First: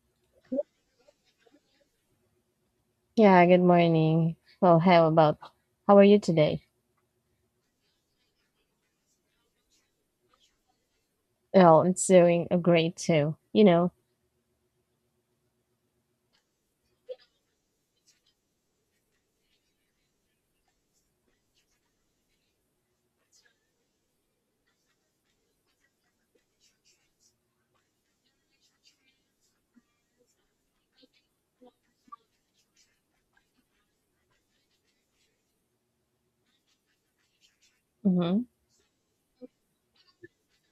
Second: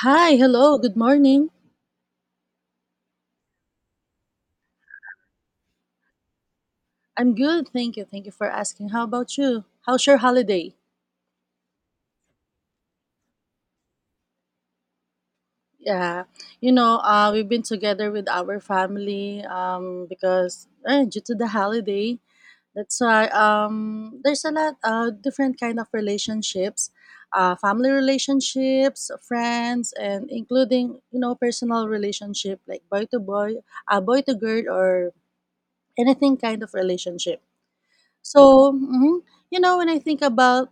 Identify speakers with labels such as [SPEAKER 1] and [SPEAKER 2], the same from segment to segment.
[SPEAKER 1] Hi, hello, good morning.
[SPEAKER 2] Yeah, good morning. Well, how about how are you today?
[SPEAKER 1] I'm good, thank you. Thank you for asking. How about you? How's your holiday?
[SPEAKER 2] Well, it's doing a great too, you know.
[SPEAKER 1] Yeah, you know, we've been together with our family because due to the holiday, that's why there's a lot different kind of relationships, family relationships, friends, and including you know personal relationship like boy to boy, boy to girl, or anything kind of relationship.
[SPEAKER 2] Hmm.
[SPEAKER 1] So, you know, when I think about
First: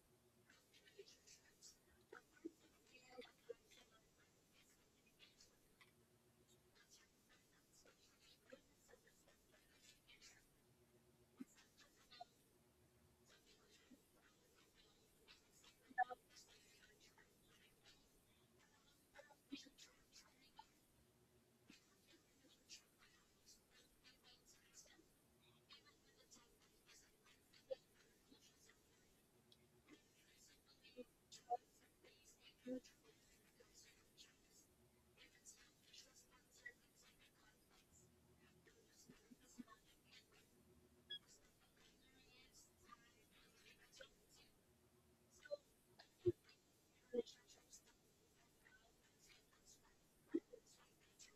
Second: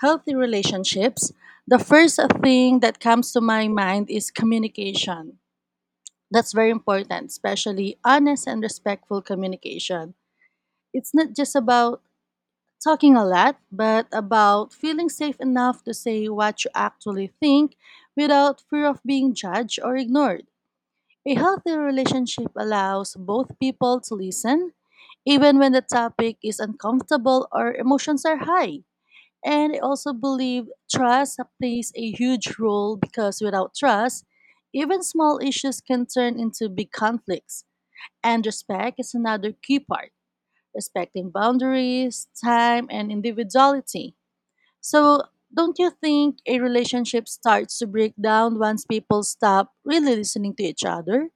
[SPEAKER 1] healthy relationships, the first thing that comes to my mind is communication. That's very important, especially honest and respectful communication. It's not just about talking a lot, but about feeling safe enough to say what you actually think without fear of being judged or ignored. A healthy relationship allows both people to listen, even when the topic is uncomfortable or emotions are high. And I also believe trust plays a huge role because without trust, even small issues can turn into big conflicts. And respect is another key part, respecting boundaries, time, and individuality. So, don't you think a relationship starts to break down once people stop really listening to each other?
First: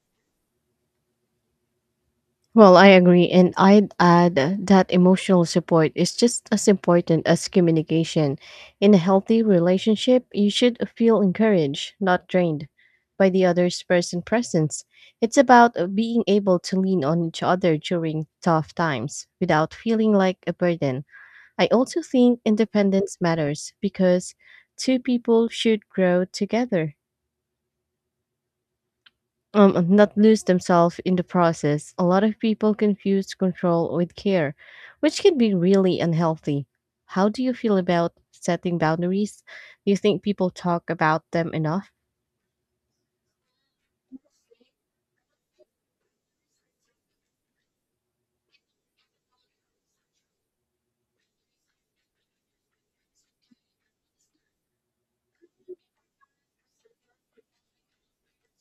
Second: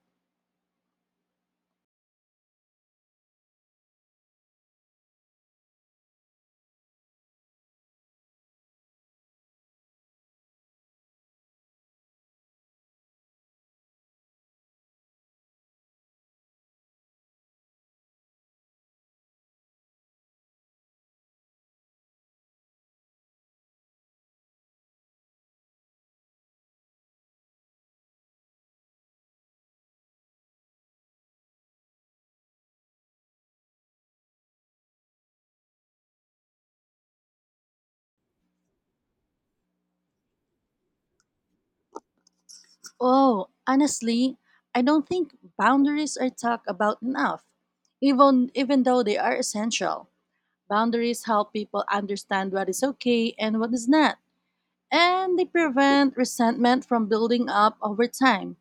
[SPEAKER 2] Well, I agree, and I'd add that emotional support is just as important as communication. In a healthy relationship, you should feel encouraged, not drained, by the other person's presence. It's about being able to lean on each other during tough times without feeling like a burden. I also think independence matters because two people should grow together, and not lose themselves in the process. A lot of people confuse control with care, which can be really unhealthy. How do you feel about setting boundaries? Do you think people talk about them enough?
[SPEAKER 1] Oh, honestly, I don't think boundaries are talked about enough, even though they are essential. Boundaries help people understand what is okay and what is not, and they prevent resentment from building up over time.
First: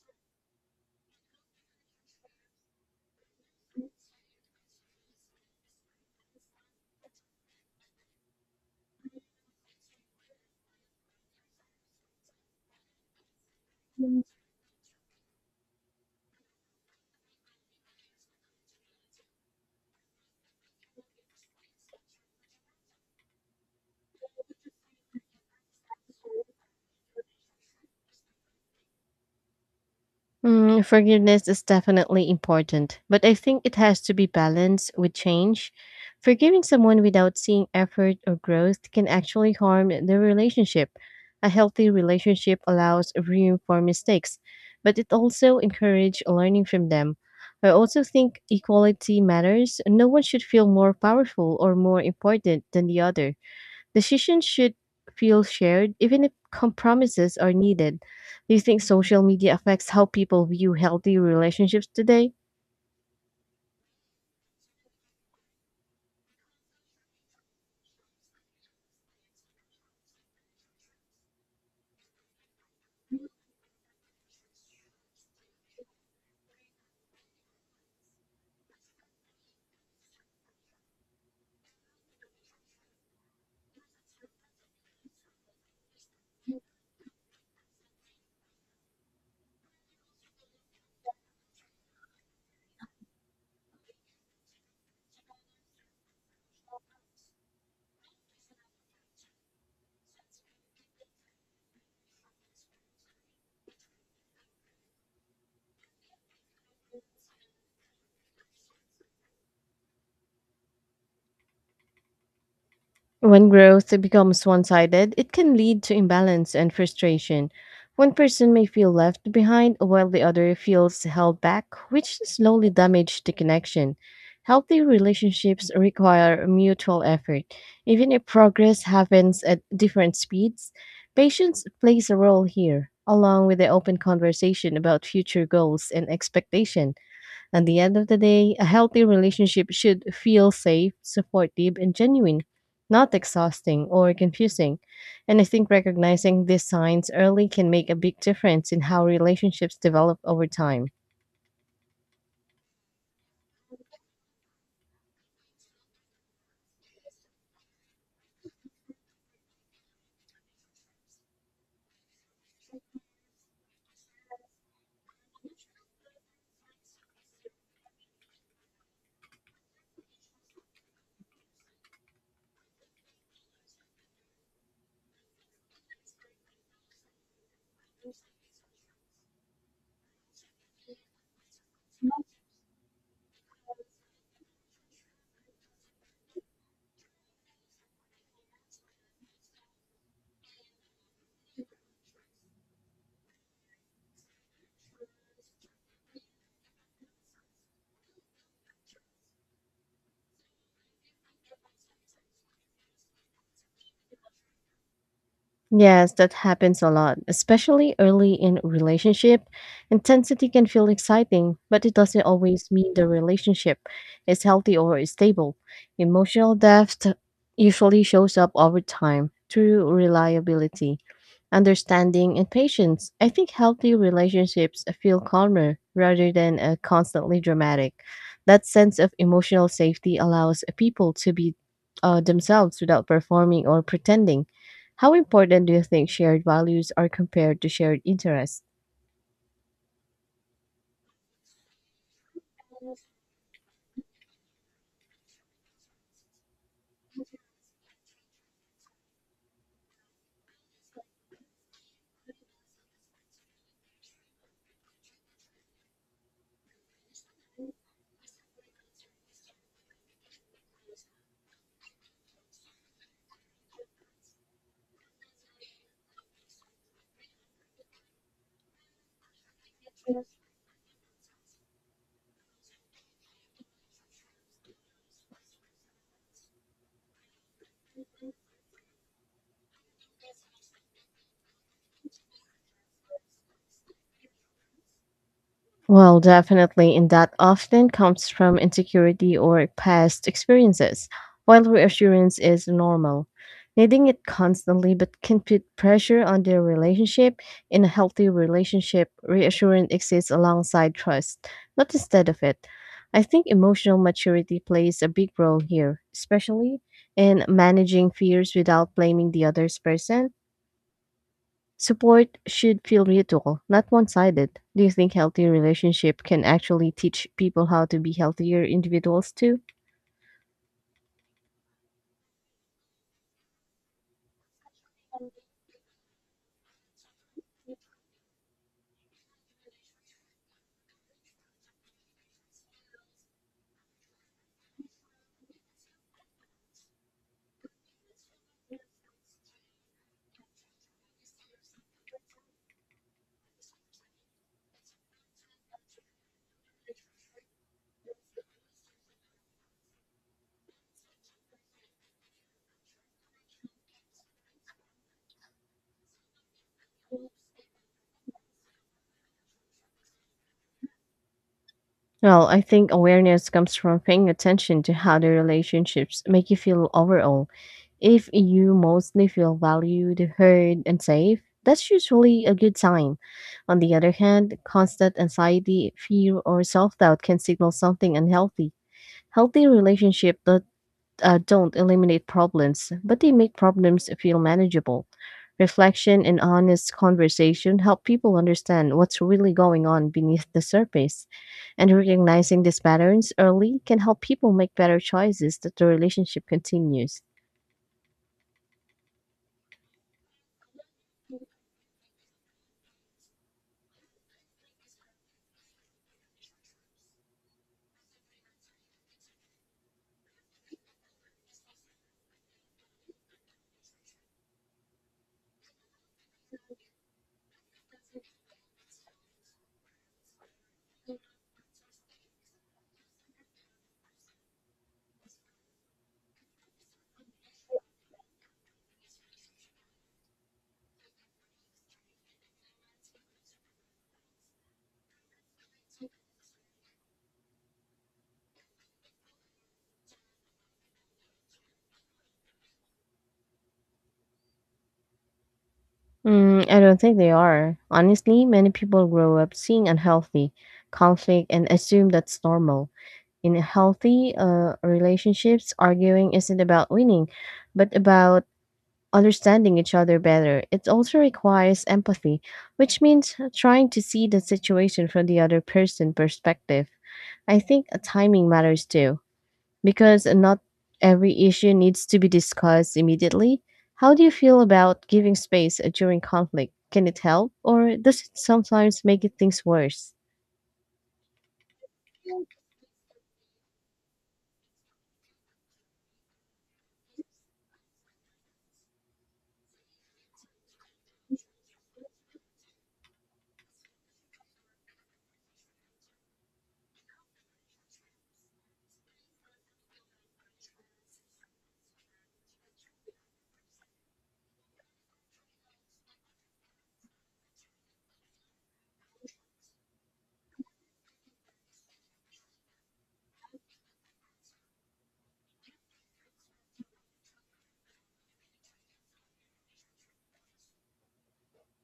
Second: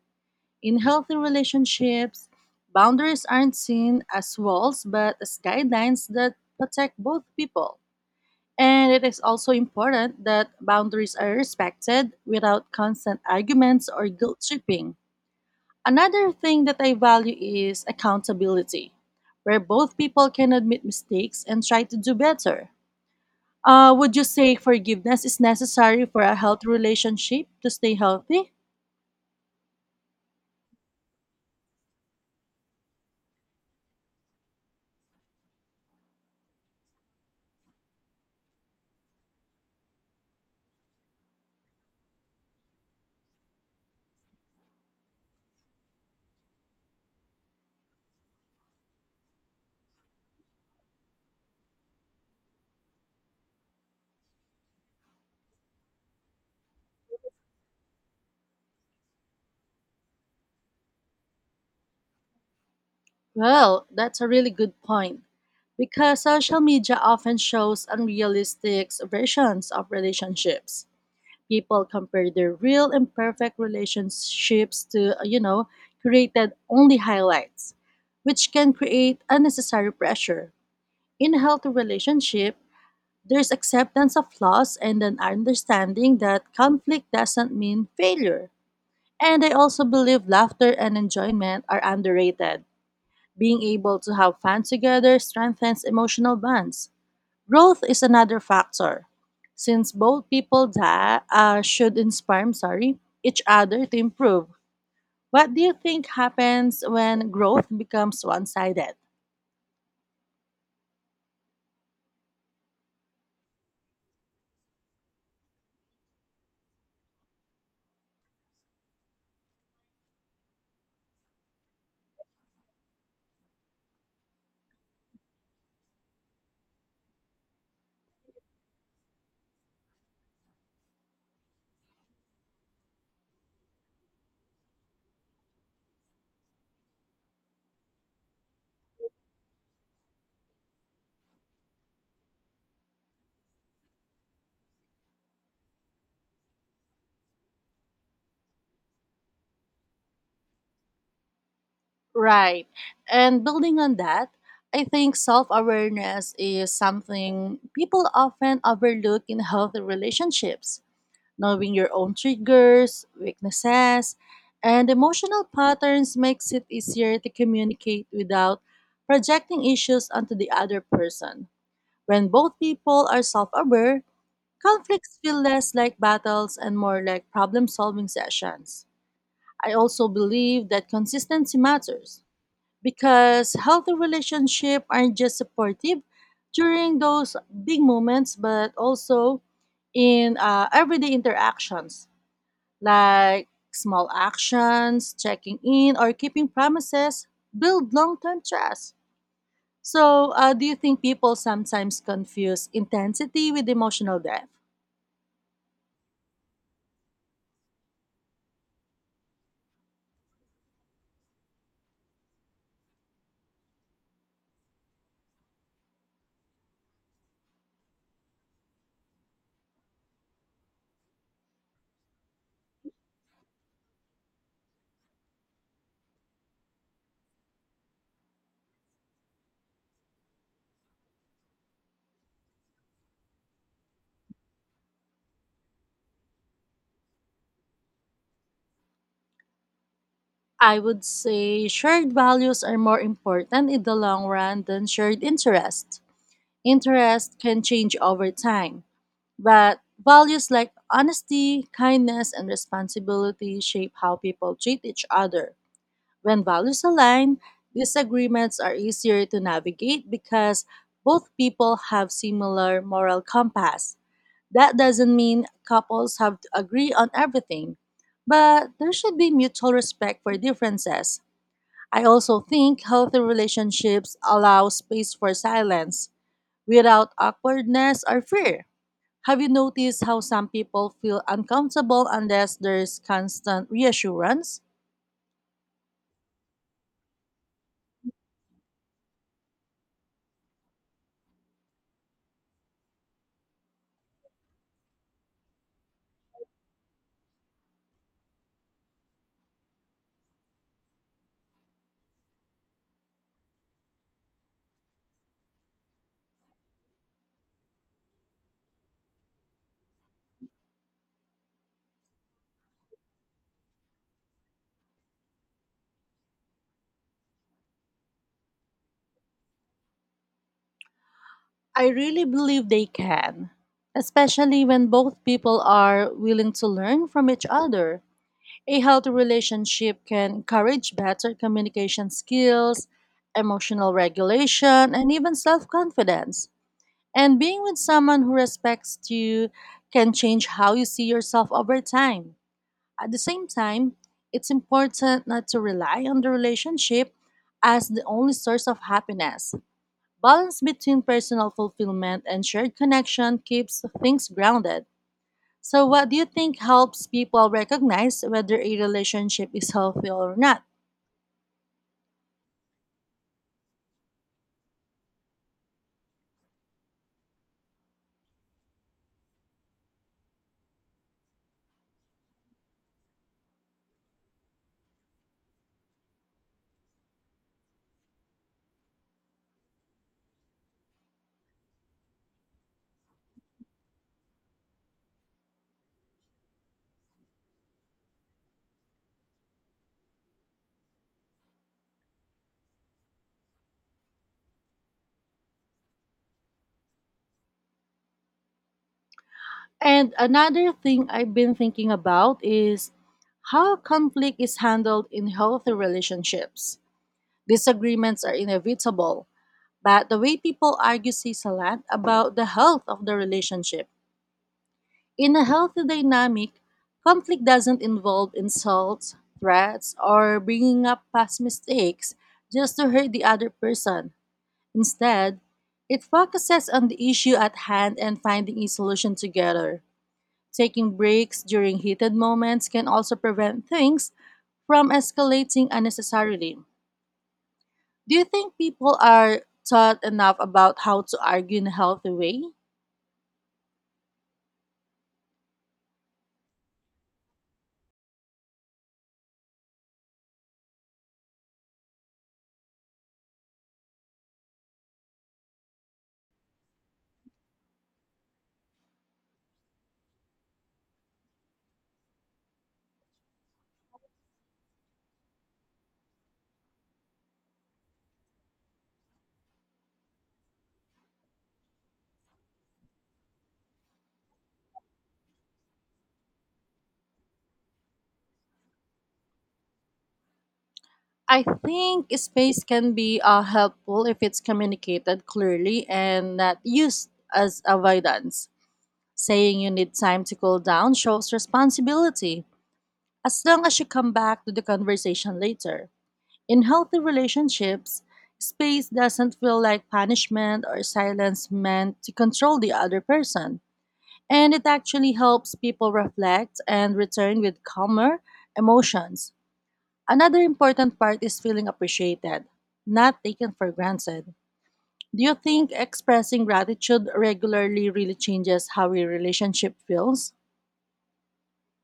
[SPEAKER 1] In healthy relationships, boundaries aren't seen as walls but as guidelines that protect both people. And it is also important that boundaries are respected without constant arguments or guilt tripping. Another thing that I value is accountability, where both people can admit mistakes and try to do better. Would you say forgiveness is necessary for a healthy relationship to stay healthy?
[SPEAKER 2] Forgiveness is definitely important, but I think it has to be balanced with change. Forgiving someone without seeing effort or growth can actually harm the relationship. A healthy relationship allows room for mistakes, but it also encourages learning from them. I also think equality matters. No one should feel more powerful or more important than the other. Decisions should feel shared, even if compromises are needed. Do you think social media affects how people view healthy relationships today?
[SPEAKER 1] Well, that's a really good point. Because social media often shows unrealistic versions of relationships. People compare their real and perfect relationships to, you know, created only highlights, which can create unnecessary pressure. In a healthy relationship, there's acceptance of flaws and an understanding that conflict doesn't mean failure. And I also believe laughter and enjoyment are underrated. Being able to have fun together strengthens emotional bonds. Growth is another factor. Since both people that should inspire, I'm sorry, each other to improve. What do you think happens when growth becomes one-sided?
[SPEAKER 2] When growth becomes one sided, it can lead to imbalance and frustration. One person may feel left behind while the other feels held back, which slowly damages the connection. Healthy relationships require mutual effort. Even if progress happens at different speeds, patience plays a role here, along with the open conversation about future goals and expectation. At the end of the day, a healthy relationship should feel safe, supportive, and genuine, not exhausting or confusing. And I think recognizing these signs early can make a big difference in how relationships develop over time.
[SPEAKER 1] Right. And building on that, I think self-awareness is something people often overlook in healthy relationships. Knowing your own triggers, weaknesses, and emotional patterns makes it easier to communicate without projecting issues onto the other person. When both people are self aware, conflicts feel less like battles and more like problem solving sessions. I also believe that consistency matters because healthy relationships aren't just supportive during those big moments, but also in everyday interactions like small actions, checking in, or keeping promises build long term trust. So, do you think people sometimes confuse intensity with emotional depth?
[SPEAKER 2] Yes, that happens a lot, especially early in a relationship. Intensity can feel exciting, but it doesn't always mean the relationship is healthy or is stable. Emotional depth usually shows up over time through reliability understanding, and patience. I think healthy relationships feel calmer rather than constantly dramatic. That sense of emotional safety allows people to be themselves without performing or pretending. How important do you think shared values are compared to shared interests?
[SPEAKER 1] I would say shared values are more important in the long run than shared interest. Interest can change over time, but values like honesty, kindness, and responsibility shape how people treat each other. When values align, disagreements are easier to navigate because both people have similar moral compass. That doesn't mean couples have to agree on everything, but there should be mutual respect for differences. I also think healthy relationships allow space for silence without awkwardness or fear. Have you noticed how some people feel uncomfortable unless there's constant reassurance?
[SPEAKER 2] Well, definitely, and that often comes from insecurity or past experiences, while reassurance is normal. Needing it constantly but can put pressure on their relationship. In a healthy relationship, reassurance exists alongside trust, not instead of it. I think emotional maturity plays a big role here, especially in managing fears without blaming the other person. Support should feel mutual, not one sided. Do you think healthy relationship can actually teach people how to be healthier individuals too?
[SPEAKER 1] I really believe they can, especially when both people are willing to learn from each other. A healthy relationship can encourage better communication skills, emotional regulation, and even self confidence. And being with someone who respects you can change how you see yourself over time. At the same time, it's important not to rely on the relationship as the only source of happiness. Balance between personal fulfillment and shared connection keeps things grounded. So, what do you think helps people recognize whether a relationship is healthy or not?
[SPEAKER 2] Well, I think awareness comes from paying attention to how the relationships make you feel overall. If you mostly feel valued, heard, and safe, that's usually a good sign. On the other hand, constant anxiety, fear, or self doubt can signal something unhealthy. Healthy relationship does don't eliminate problems, but they make problems feel manageable. Reflection and honest conversation help people understand what's really going on beneath the surface. And recognizing these patterns early can help people make better choices that the relationship continues.
[SPEAKER 1] And another thing I've been thinking about is how conflict is handled in healthy relationships. Disagreements are inevitable, but the way people argue says a lot about the health of the relationship. In a healthy dynamic, conflict doesn't involve insults, threats, or bringing up past mistakes just to hurt the other person. Instead, it focuses on the issue at hand and finding a solution together. Taking breaks during heated moments can also prevent things from escalating unnecessarily. Do you think people are taught enough about how to argue in a healthy way?
[SPEAKER 2] I don't think they are. Honestly, many people grow up seeing unhealthy conflict and assume that's normal. In healthy relationships, arguing isn't about winning, but about understanding each other better. It also requires empathy, which means trying to see the situation from the other person's perspective. I think timing matters too, because not every issue needs to be discussed immediately. How do you feel about giving space during conflict? Can it help, or does it sometimes make it things worse?
[SPEAKER 1] I think space can be helpful if it's communicated clearly and not used as avoidance. Saying you need time to cool down shows responsibility, as long as you come back to the conversation later. In healthy relationships, space doesn't feel like punishment or silence meant to control the other person, and it actually helps people reflect and return with calmer emotions. Another important part is feeling appreciated, not taken for granted. Do you think expressing gratitude regularly really changes how your relationship feels?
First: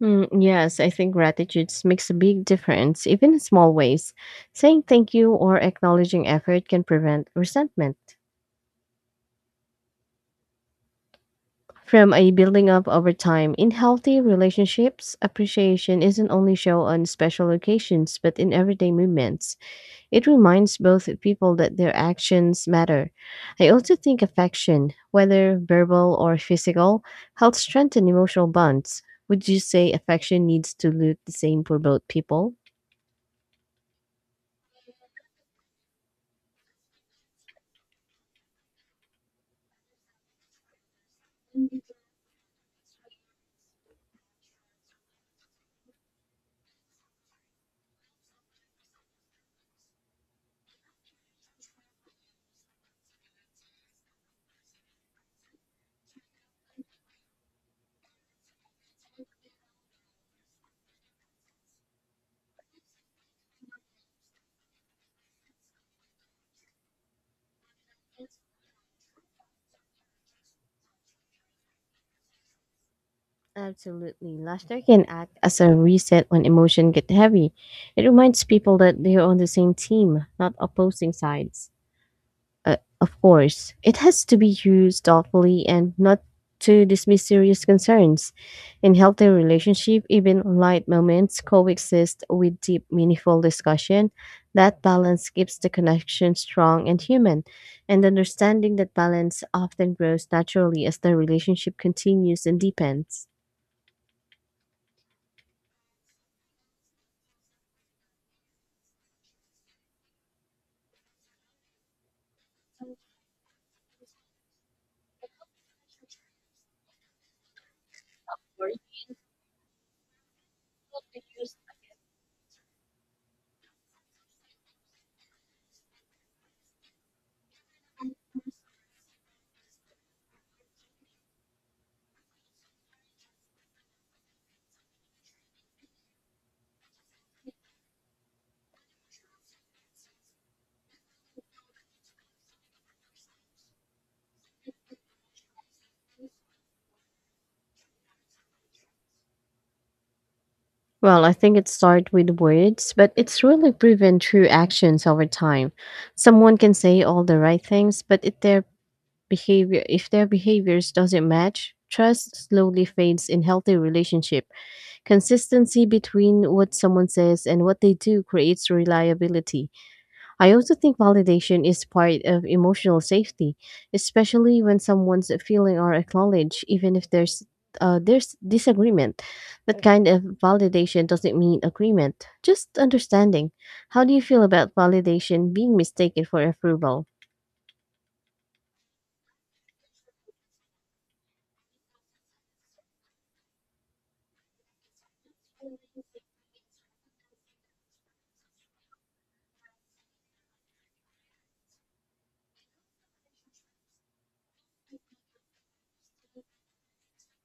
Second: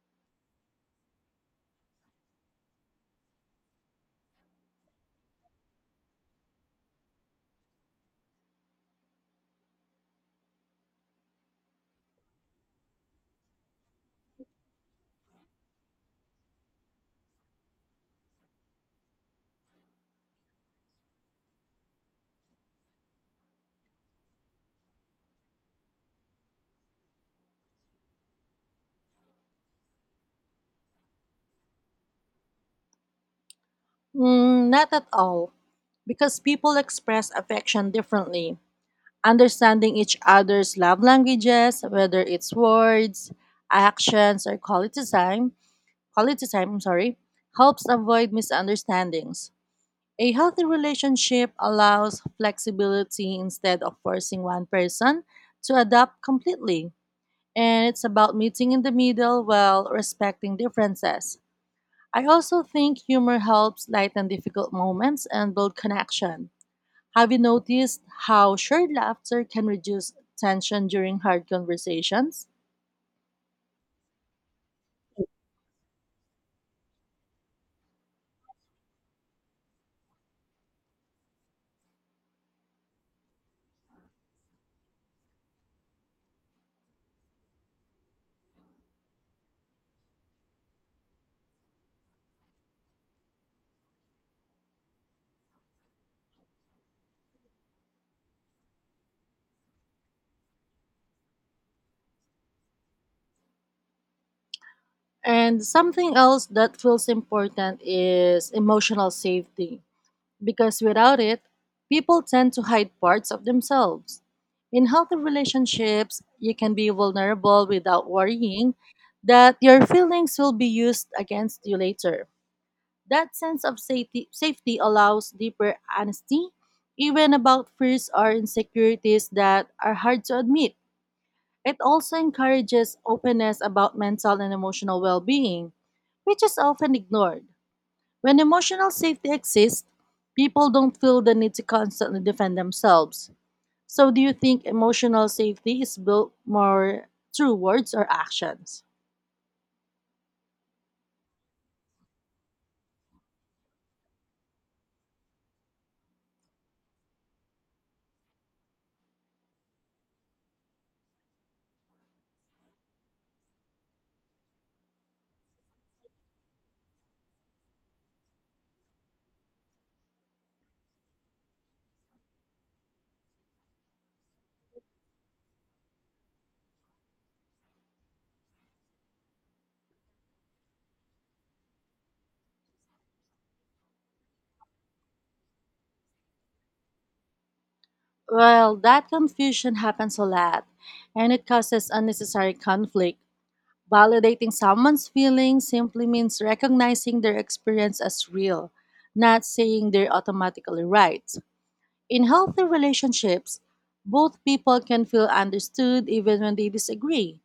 [SPEAKER 2] Yes, I think gratitude makes a big difference, even in small ways. Saying thank you or acknowledging effort can prevent resentment from a building up over time. In healthy relationships, appreciation isn't only shown on special occasions but in everyday movements. It reminds both people that their actions matter. I also think affection, whether verbal or physical, helps strengthen emotional bonds. Would you say affection needs to look the same for both people?
[SPEAKER 1] Mm, not at all, because people express affection differently. Understanding each other's love languages, whether it's words, actions, or quality time, I'm sorry, helps avoid misunderstandings. A healthy relationship allows flexibility instead of forcing one person to adapt completely, and it's about meeting in the middle while respecting differences. I also think humor helps lighten difficult moments and build connection. Have you noticed how shared laughter can reduce tension during hard conversations?
[SPEAKER 2] Absolutely. Laughter can act as a reset when emotion get heavy. It reminds people that they are on the same team, not opposing sides. Of course, it has to be used thoughtfully and not to dismiss serious concerns. In healthy relationship, even light moments coexist with deep, meaningful discussion. That balance keeps the connection strong and human, and understanding that balance often grows naturally as the relationship continues and deepens.
[SPEAKER 1] And something else that feels important is emotional safety. Because without it, people tend to hide parts of themselves. In healthy relationships, you can be vulnerable without worrying that your feelings will be used against you later. That sense of safety, allows deeper honesty, even about fears or insecurities that are hard to admit. It also encourages openness about mental and emotional well being, which is often ignored. When emotional safety exists, people don't feel the need to constantly defend themselves. So, do you think emotional safety is built more through words or actions?
[SPEAKER 2] Well, I think it starts with words, but it's really proven through actions over time. Someone can say all the right things, but if their behaviors doesn't match trust slowly fades in healthy relationship consistency between what someone says and what they do creates reliability. I also think validation is part of emotional safety, especially when someone's feeling are acknowledged even if there's disagreement. That kind of validation doesn't mean agreement, just understanding. How do you feel about validation being mistaken for approval?
[SPEAKER 1] Well, that confusion happens a lot, and it causes unnecessary conflict. Validating someone's feelings simply means recognizing their experience as real, not saying they're automatically right. In healthy relationships, both people can feel understood even when they disagree.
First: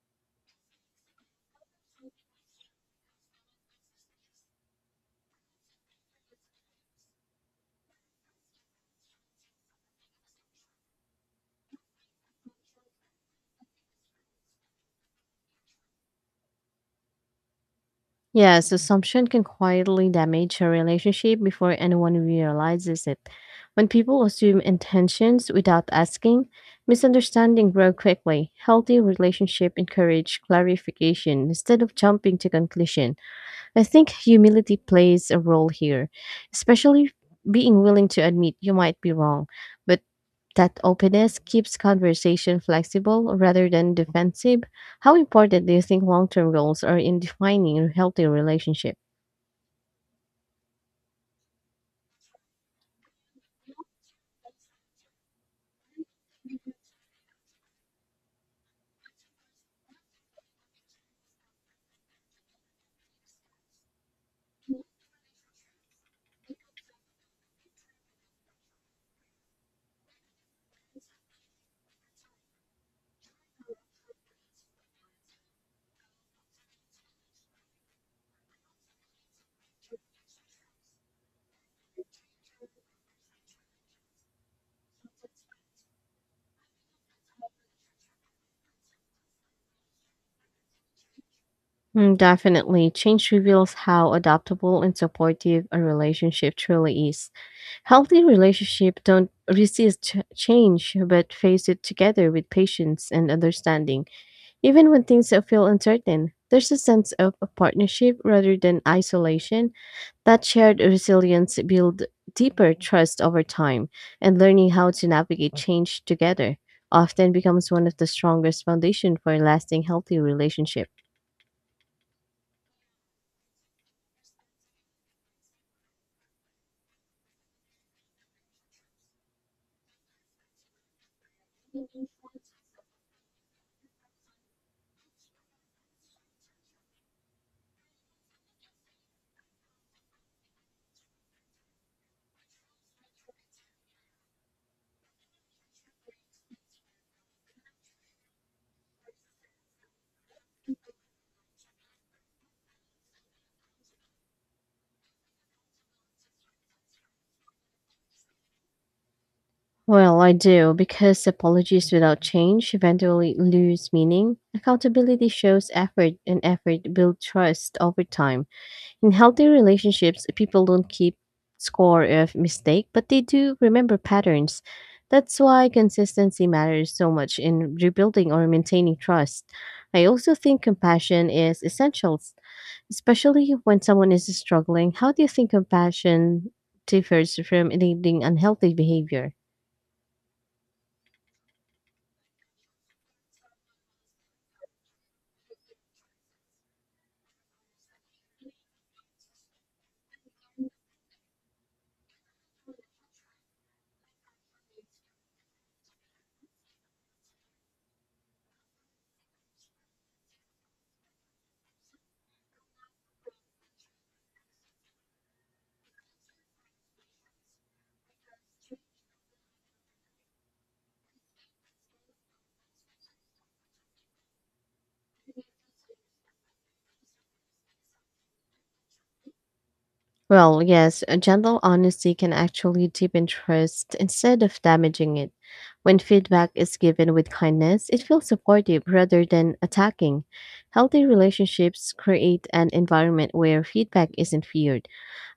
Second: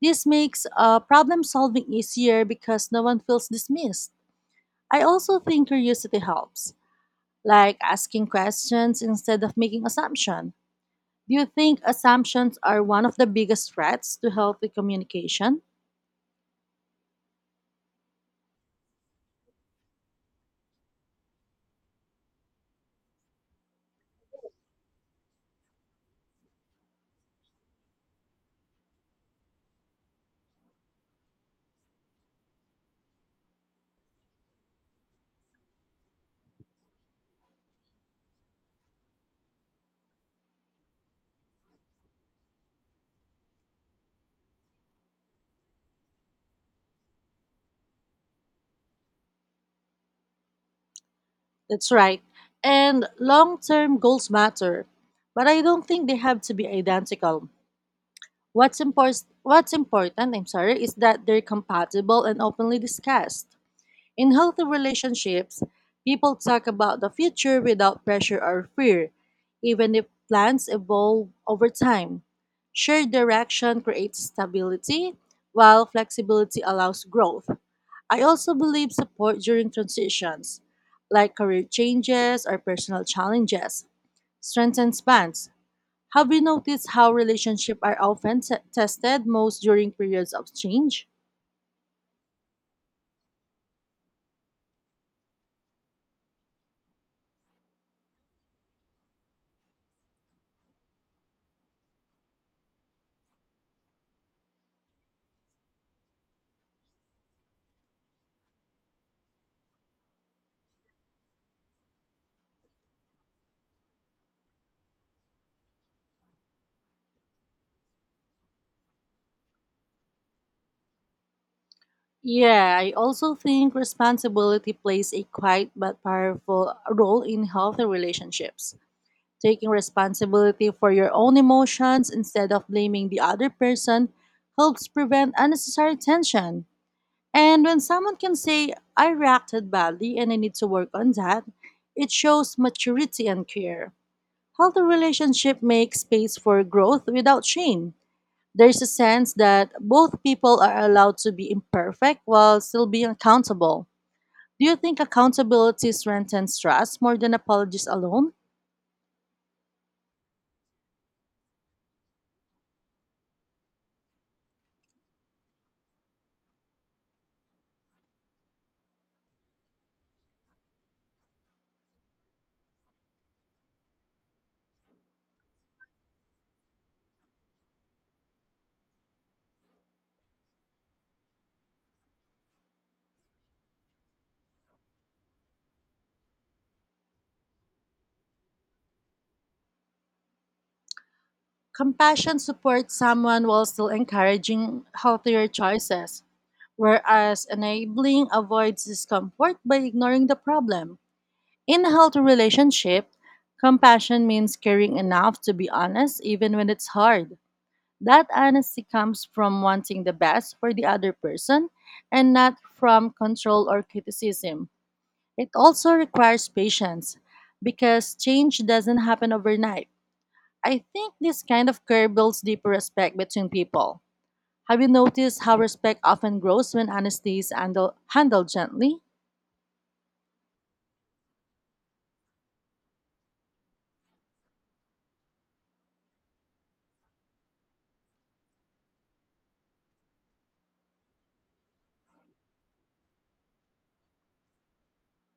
[SPEAKER 1] This makes problem solving easier because no one feels dismissed. I also think curiosity helps, like asking questions instead of making assumptions. Do you think assumptions are one of the biggest threats to healthy communication?
[SPEAKER 2] Yes, assumption can quietly damage a relationship before anyone realizes it. When people assume intentions without asking, misunderstanding grow quickly. Healthy relationship encourage clarification instead of jumping to conclusion. I think humility plays a role here, especially being willing to admit you might be wrong, but that openness keeps conversation flexible rather than defensive. How important do you think long term goals are in defining a healthy relationship?
[SPEAKER 1] That's right. And long term goals matter, but I don't think they have to be identical. What's important, I'm sorry, is that they're compatible and openly discussed. In healthy relationships, people talk about the future without pressure or fear, even if plans evolve over time. Shared direction creates stability, while flexibility allows growth. I also believe support during transitions, like career changes or personal challenges, strengthens bonds. Have you noticed how relationships are often tested most during periods of change?
[SPEAKER 2] Definitely, change reveals how adaptable and supportive a relationship truly is. Healthy relationships don't resist change but face it together with patience and understanding. Even when things feel uncertain, there's a sense of partnership rather than isolation. That shared resilience build deeper trust over time, and learning how to navigate change together often becomes one of the strongest foundation for a lasting healthy relationship.
[SPEAKER 1] Yeah, I also think responsibility plays a quiet but powerful role in healthy relationships. Taking responsibility for your own emotions instead of blaming the other person helps prevent unnecessary tension. And when someone can say, I reacted badly and I need to work on that, it shows maturity and care. Healthy relationship makes space for growth without shame. There's a sense that both people are allowed to be imperfect while still being accountable. Do you think accountability strengthens trust more than apologies alone?
[SPEAKER 2] Well, I do because apologies without change eventually lose meaning. Accountability shows effort and effort builds trust over time. In healthy relationships, people don't keep score of mistake, but they do remember patterns. That's why consistency matters so much in rebuilding or maintaining trust. I also think compassion is essential, especially when someone is struggling. How do you think compassion differs from enabling unhealthy behavior?
[SPEAKER 1] Compassion supports someone while still encouraging healthier choices, whereas enabling avoids discomfort by ignoring the problem. In a healthy relationship, compassion means caring enough to be honest even when it's hard. That honesty comes from wanting the best for the other person and not from control or criticism. It also requires patience because change doesn't happen overnight. I think this kind of care builds deeper respect between people. Have you noticed how respect often grows when honesty is handled gently?
[SPEAKER 2] Well, yes, a gentle honesty can actually deepen trust instead of damaging it. When feedback is given with kindness, it feels supportive rather than attacking. Healthy relationships create an environment where feedback isn't feared.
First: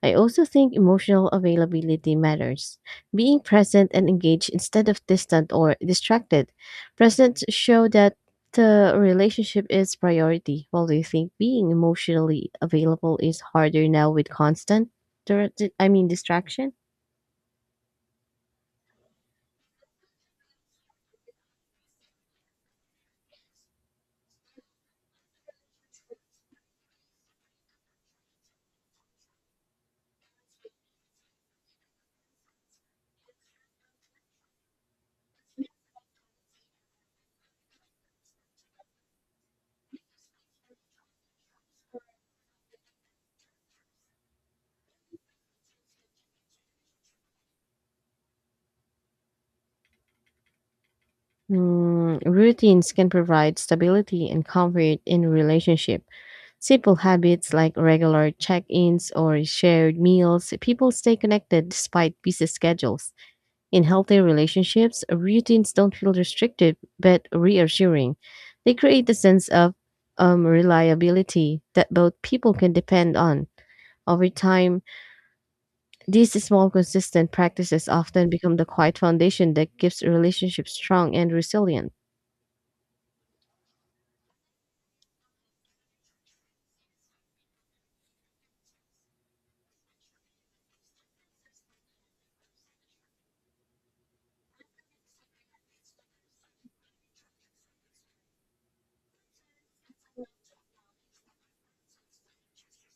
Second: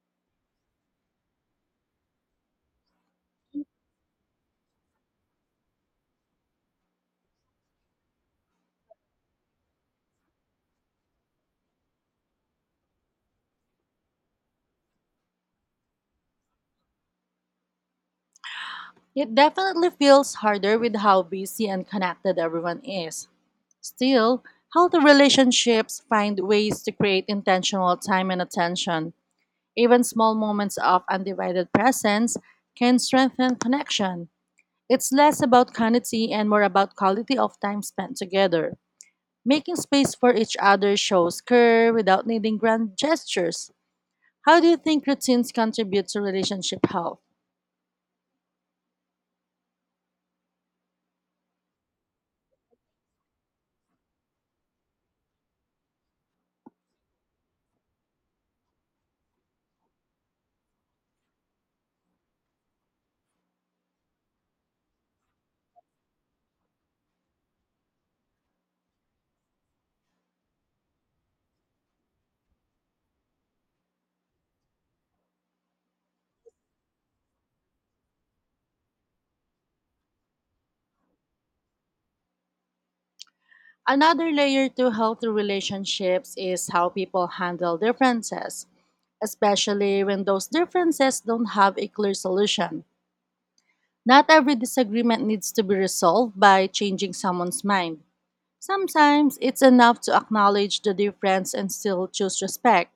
[SPEAKER 2] I also think emotional availability matters. Being present and engaged instead of distant or distracted. Presence show that the relationship is priority. While do you think being emotionally available is harder now with constant, distraction?
[SPEAKER 1] It definitely feels harder with how busy and connected everyone is. Still, healthy relationships find ways to create intentional time and attention. Even small moments of undivided presence can strengthen connection. It's less about quantity and more about quality of time spent together. Making space for each other shows care without needing grand gestures. How do you think routines contribute to relationship health?
[SPEAKER 2] Routines can provide stability and comfort in a relationship. Simple habits like regular check-ins or shared meals, people stay connected despite busy schedules. In healthy relationships, routines don't feel restrictive but reassuring. They create a sense of reliability that both people can depend on. Over time, these small, consistent practices often become the quiet foundation that keeps relationships strong and resilient.
[SPEAKER 1] Another layer to healthy relationships is how people handle differences, especially when those differences don't have a clear solution. Not every disagreement needs to be resolved by changing someone's mind. Sometimes it's enough to acknowledge the difference and still choose respect.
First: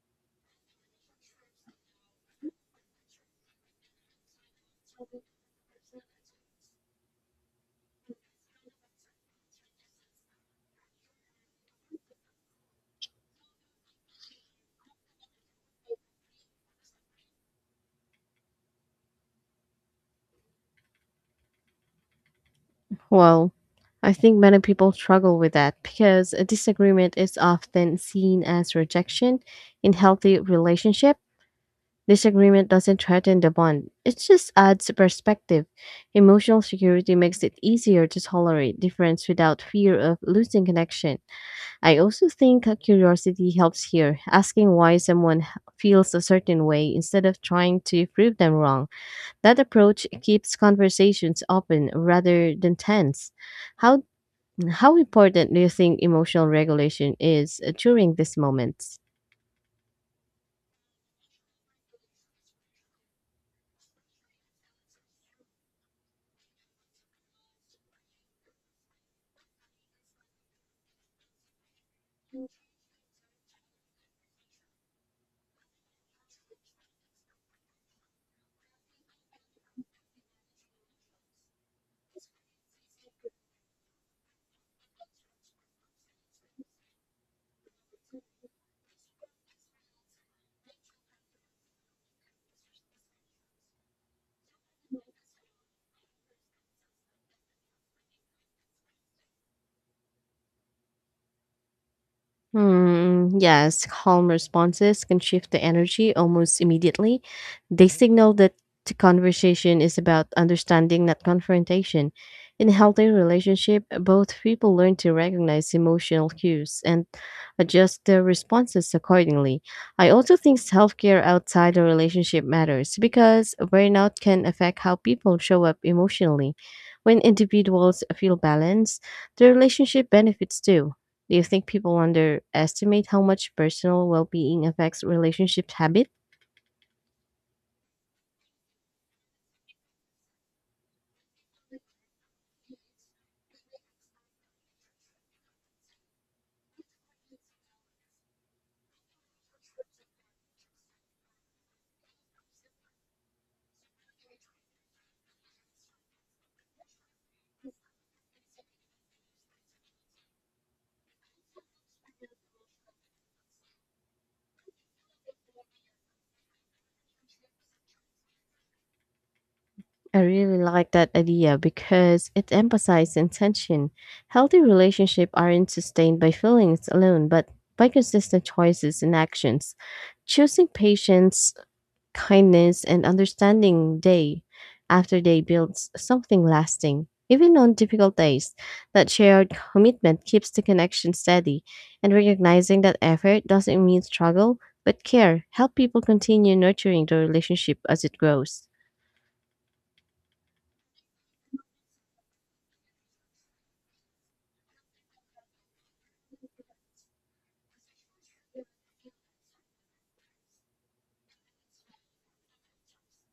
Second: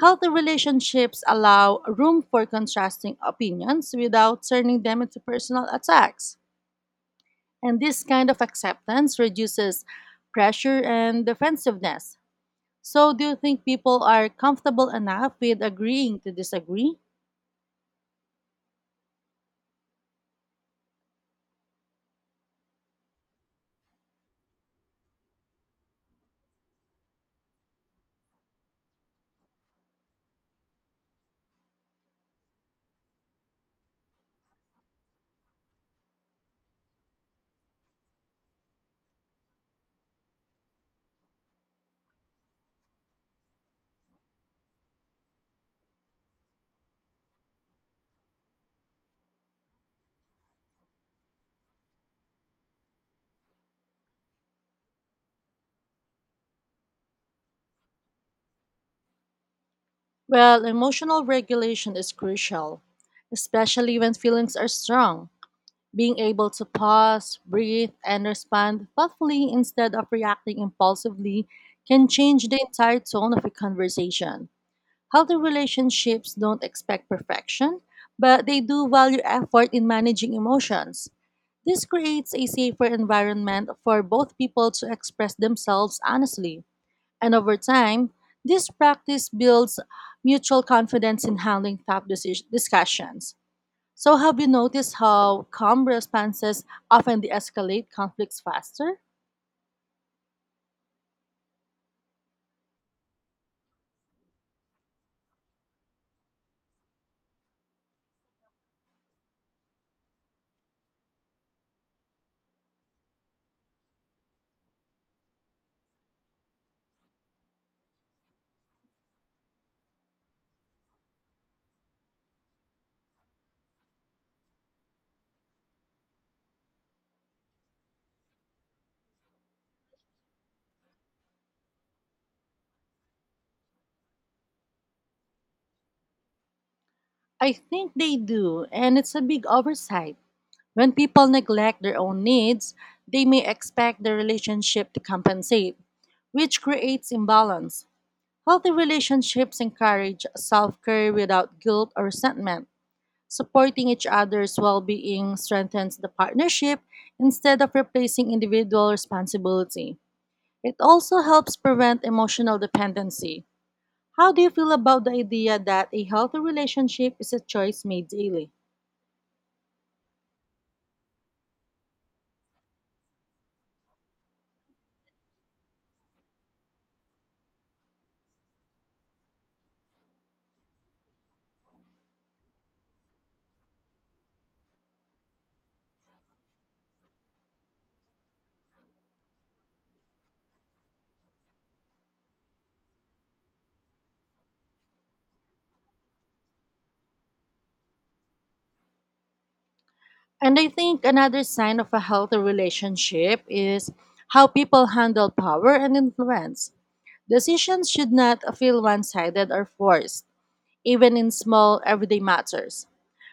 [SPEAKER 1] Healthy relationships allow room for contrasting opinions without turning them into personal attacks. And this kind of acceptance reduces pressure and defensiveness. So, do you think people are comfortable enough with agreeing to disagree?
[SPEAKER 2] Well, I think many people struggle with that because a disagreement is often seen as rejection in healthy relationships. This agreement doesn't threaten the bond, it just adds perspective. Emotional security makes it easier to tolerate difference without fear of losing connection. I also think a curiosity helps here, asking why someone feels a certain way instead of trying to prove them wrong. That approach keeps conversations open rather than tense. How, how important do you think emotional regulation is during these moments?
[SPEAKER 1] Well, emotional regulation is crucial, especially when feelings are strong. Being able to pause, breathe, and respond thoughtfully instead of reacting impulsively can change the entire tone of a conversation. Healthy relationships don't expect perfection, but they do value effort in managing emotions. This creates a safer environment for both people to express themselves honestly. And over time, this practice builds mutual confidence in handling tough discussions. So, have you noticed how calm responses often de escalate conflicts faster?
[SPEAKER 2] Hmm, yes, calm responses can shift the energy almost immediately. They signal that the conversation is about understanding, not confrontation. In a healthy relationship, both people learn to recognize emotional cues and adjust their responses accordingly. I also think self care outside the relationship matters because burnout can affect how people show up emotionally. When individuals feel balanced, the relationship benefits too. Do you think people underestimate how much personal well being affects relationship habit?
[SPEAKER 1] I think they do, and it's a big oversight. When people neglect their own needs, they may expect the relationship to compensate, which creates imbalance. Healthy relationships encourage self care without guilt or resentment. Supporting each other's well being strengthens the partnership instead of replacing individual responsibility. It also helps prevent emotional dependency. How do you feel about the idea that a healthy relationship is a choice made daily?
[SPEAKER 2] I really like that idea because it emphasizes intention. Healthy relationships aren't sustained by feelings alone, but by consistent choices and actions. Choosing patience, kindness, and understanding day after day builds something lasting. Even on difficult days, that shared commitment keeps the connection steady, and recognizing that effort doesn't mean struggle, but care, help people continue nurturing the relationship as it grows.
[SPEAKER 1] And I think another sign of a healthy relationship is how people handle power and influence. Decisions should not feel one sided or forced, even in small everyday matters.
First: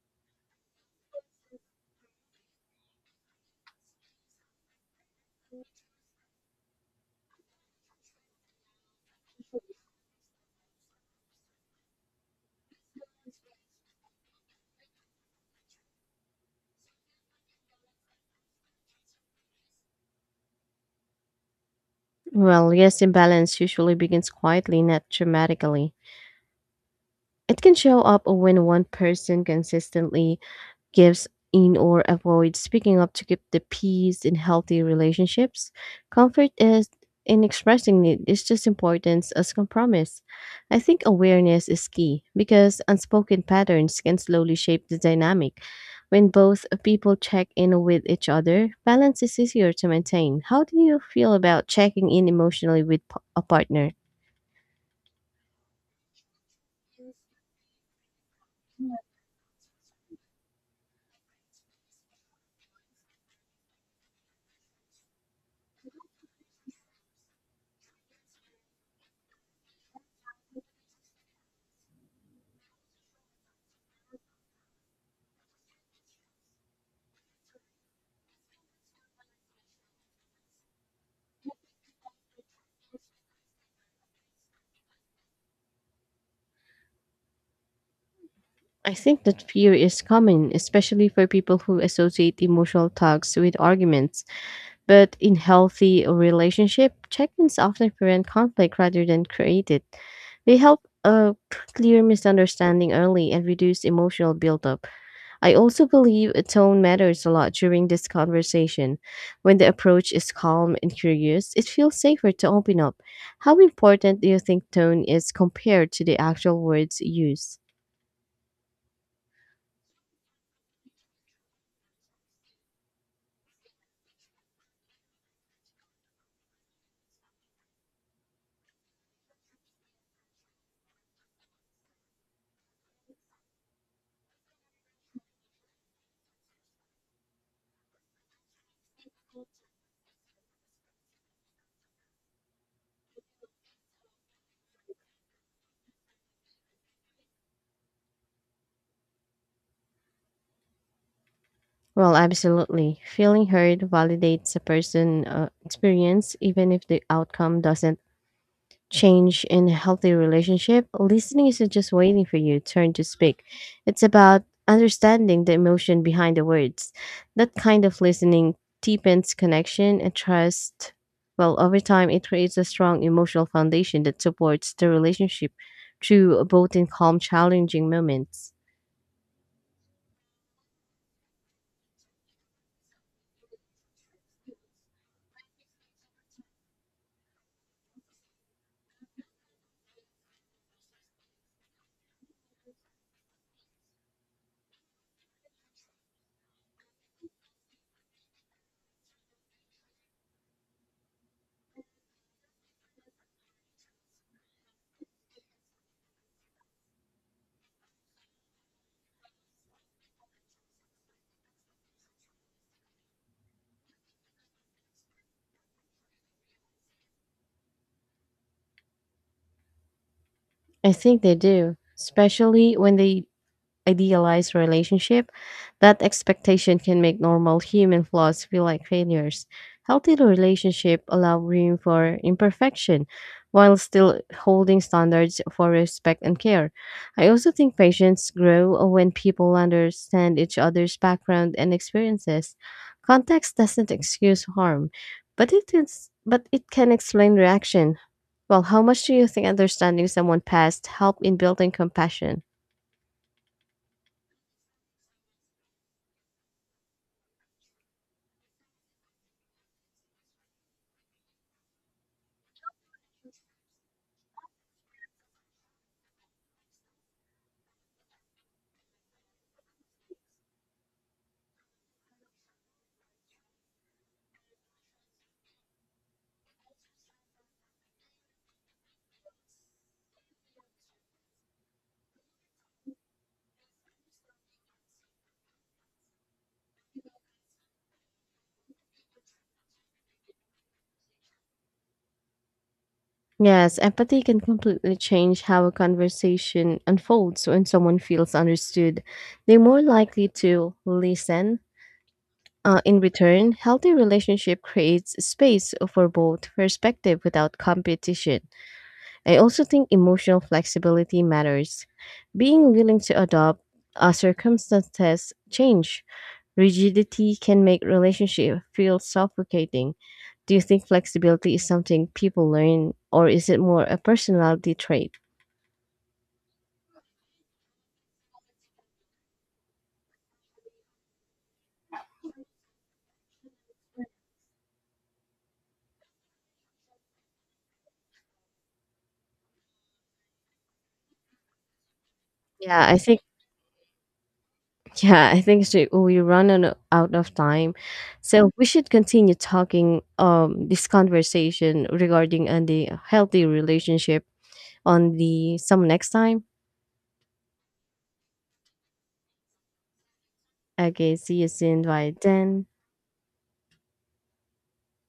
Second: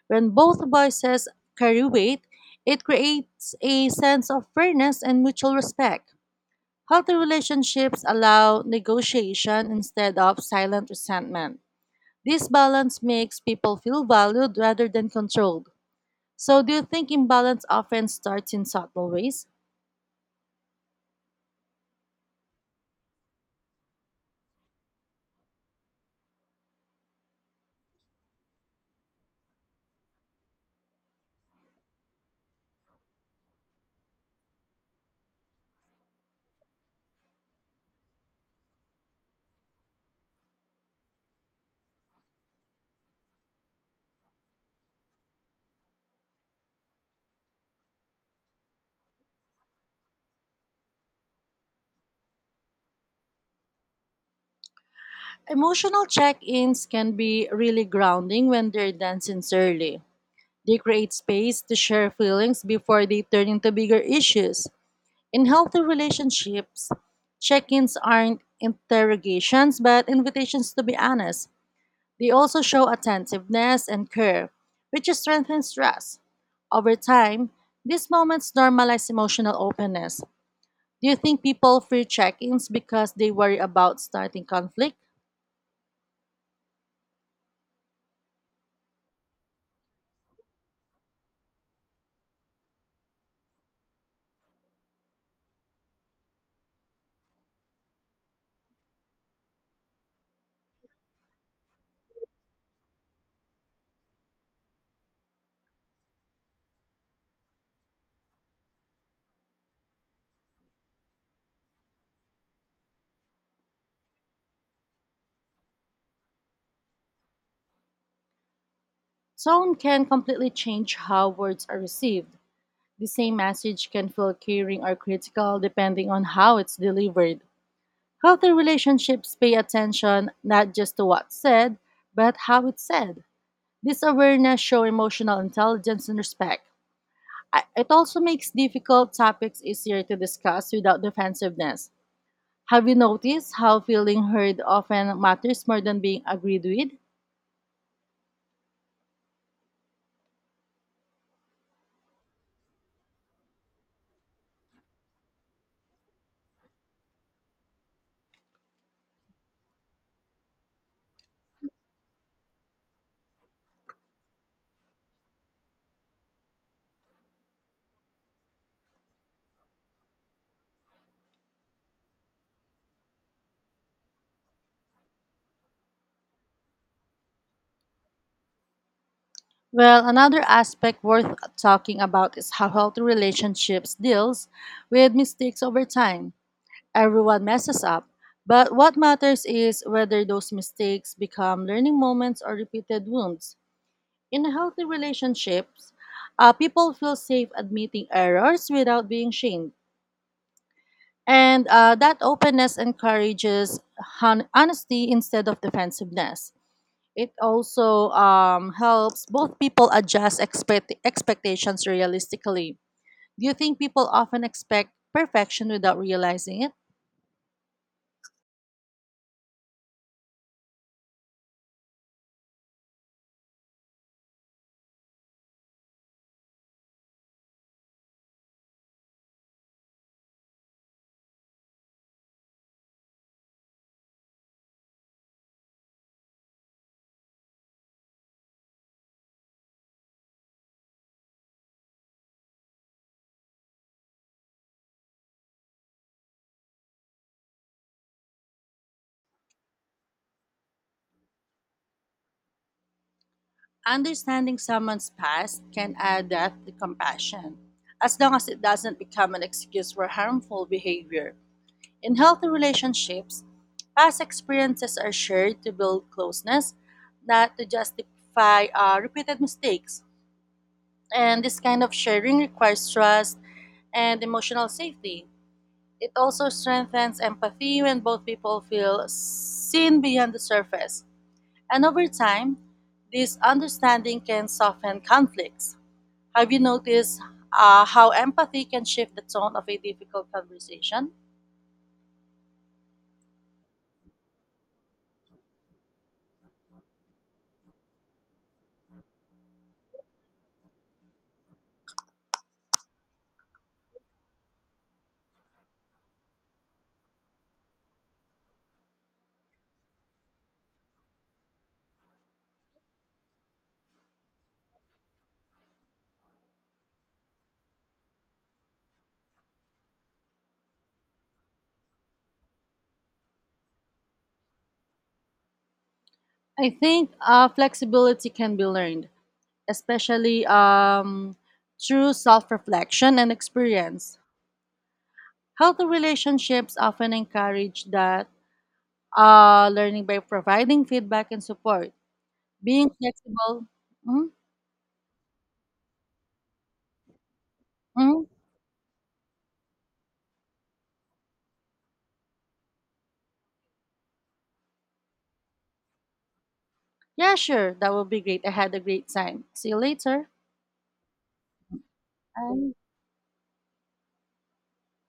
[SPEAKER 1] When both voices carry weight, it creates a sense of fairness and mutual respect. Healthy relationships allow negotiation instead of silent resentment. This balance makes people feel valued rather than controlled. So, do you think imbalance often starts in subtle ways?
[SPEAKER 2] Well, yes, imbalance usually begins quietly, not dramatically. It can show up when one person consistently gives in or avoids speaking up to keep the peace in healthy relationships. Comfort is in expressing it is just importance as compromise. I think awareness is key because unspoken patterns can slowly shape the dynamic. When both people check in with each other, balance is easier to maintain. How do you feel about checking in emotionally with a partner?
[SPEAKER 1] Emotional check ins can be really grounding when they're done sincerely. They create space to share feelings before they turn into bigger issues. In healthy relationships, check ins aren't interrogations but invitations to be honest. They also show attentiveness and care, which strengthens trust. Over time, these moments normalize emotional openness. Do you think people fear check ins because they worry about starting conflict?
[SPEAKER 2] I think that fear is common, especially for people who associate emotional talks with arguments. But in healthy relationship, check-ins often prevent conflict rather than create it. They help clear misunderstanding early and reduce emotional buildup. I also believe a tone matters a lot during this conversation. When the approach is calm and curious, it feels safer to open up. How important do you think tone is compared to the actual words used?
[SPEAKER 1] Tone can completely change how words are received. The same message can feel caring or critical depending on how it's delivered. Healthy relationships pay attention not just to what's said, but how it's said. This awareness shows emotional intelligence and respect. It also makes difficult topics easier to discuss without defensiveness. Have you noticed how feeling heard often matters more than being agreed with?
[SPEAKER 2] Well, absolutely. Feeling heard validates a person's experience, even if the outcome doesn't change in a healthy relationship, listening isn't just waiting for your turn to speak. It's about understanding the emotion behind the words. That kind of listening deepens connection and trust. Well, over time, it creates a strong emotional foundation that supports the relationship through both in calm, challenging moments.
[SPEAKER 1] Well, another aspect worth talking about is how healthy relationships deals with mistakes over time. Everyone messes up, but what matters is whether those mistakes become learning moments or repeated wounds. In healthy relationships, people feel safe admitting errors without being shamed. And that openness encourages honesty instead of defensiveness. It also helps both people adjust expectations realistically. Do you think people often expect perfection without realizing it?
[SPEAKER 2] I think they do, especially when they idealized relationship, that expectation can make normal human flaws feel like failures. Healthy relationship allow room for imperfection while still holding standards for respect and care. I also think patients grow when people understand each other's background and experiences. Context doesn't excuse harm, but it can explain reaction. Well, how much do you think understanding someone's past help in building compassion?
[SPEAKER 1] Understanding someone's past can add depth to compassion, as long as it doesn't become an excuse for harmful behavior. In healthy relationships, past experiences are shared to build closeness, not to justify repeated mistakes. And this kind of sharing requires trust and emotional safety. It also strengthens empathy when both people feel seen beyond the surface. And over time, this understanding can soften conflicts. Have you noticed how empathy can shift the tone of a difficult conversation?
[SPEAKER 2] Yes, empathy can completely change how a conversation unfolds when someone feels understood. They're more likely to listen. In return, healthy relationship creates space for both perspective without competition. I also think emotional flexibility matters. Being willing to adopt circumstances change. Rigidity can make relationship feel suffocating. Do you think flexibility is something people learn or is it more a personality trait?
[SPEAKER 1] I think flexibility can be learned, especially through self reflection and experience. Healthy relationships often encourage that learning by providing feedback and support.
[SPEAKER 2] Yeah,
[SPEAKER 1] Being
[SPEAKER 2] I think
[SPEAKER 1] flexible. Mm,
[SPEAKER 2] yeah, I think so. We run on, out of time.
[SPEAKER 1] mm.
[SPEAKER 2] So we should continue talking this conversation regarding on the healthy relationship on the some next time.
[SPEAKER 1] Yeah, sure. That would be great. I had a great time. See you later.
[SPEAKER 2] Okay, see you soon. Bye then.
[SPEAKER 1] Bye.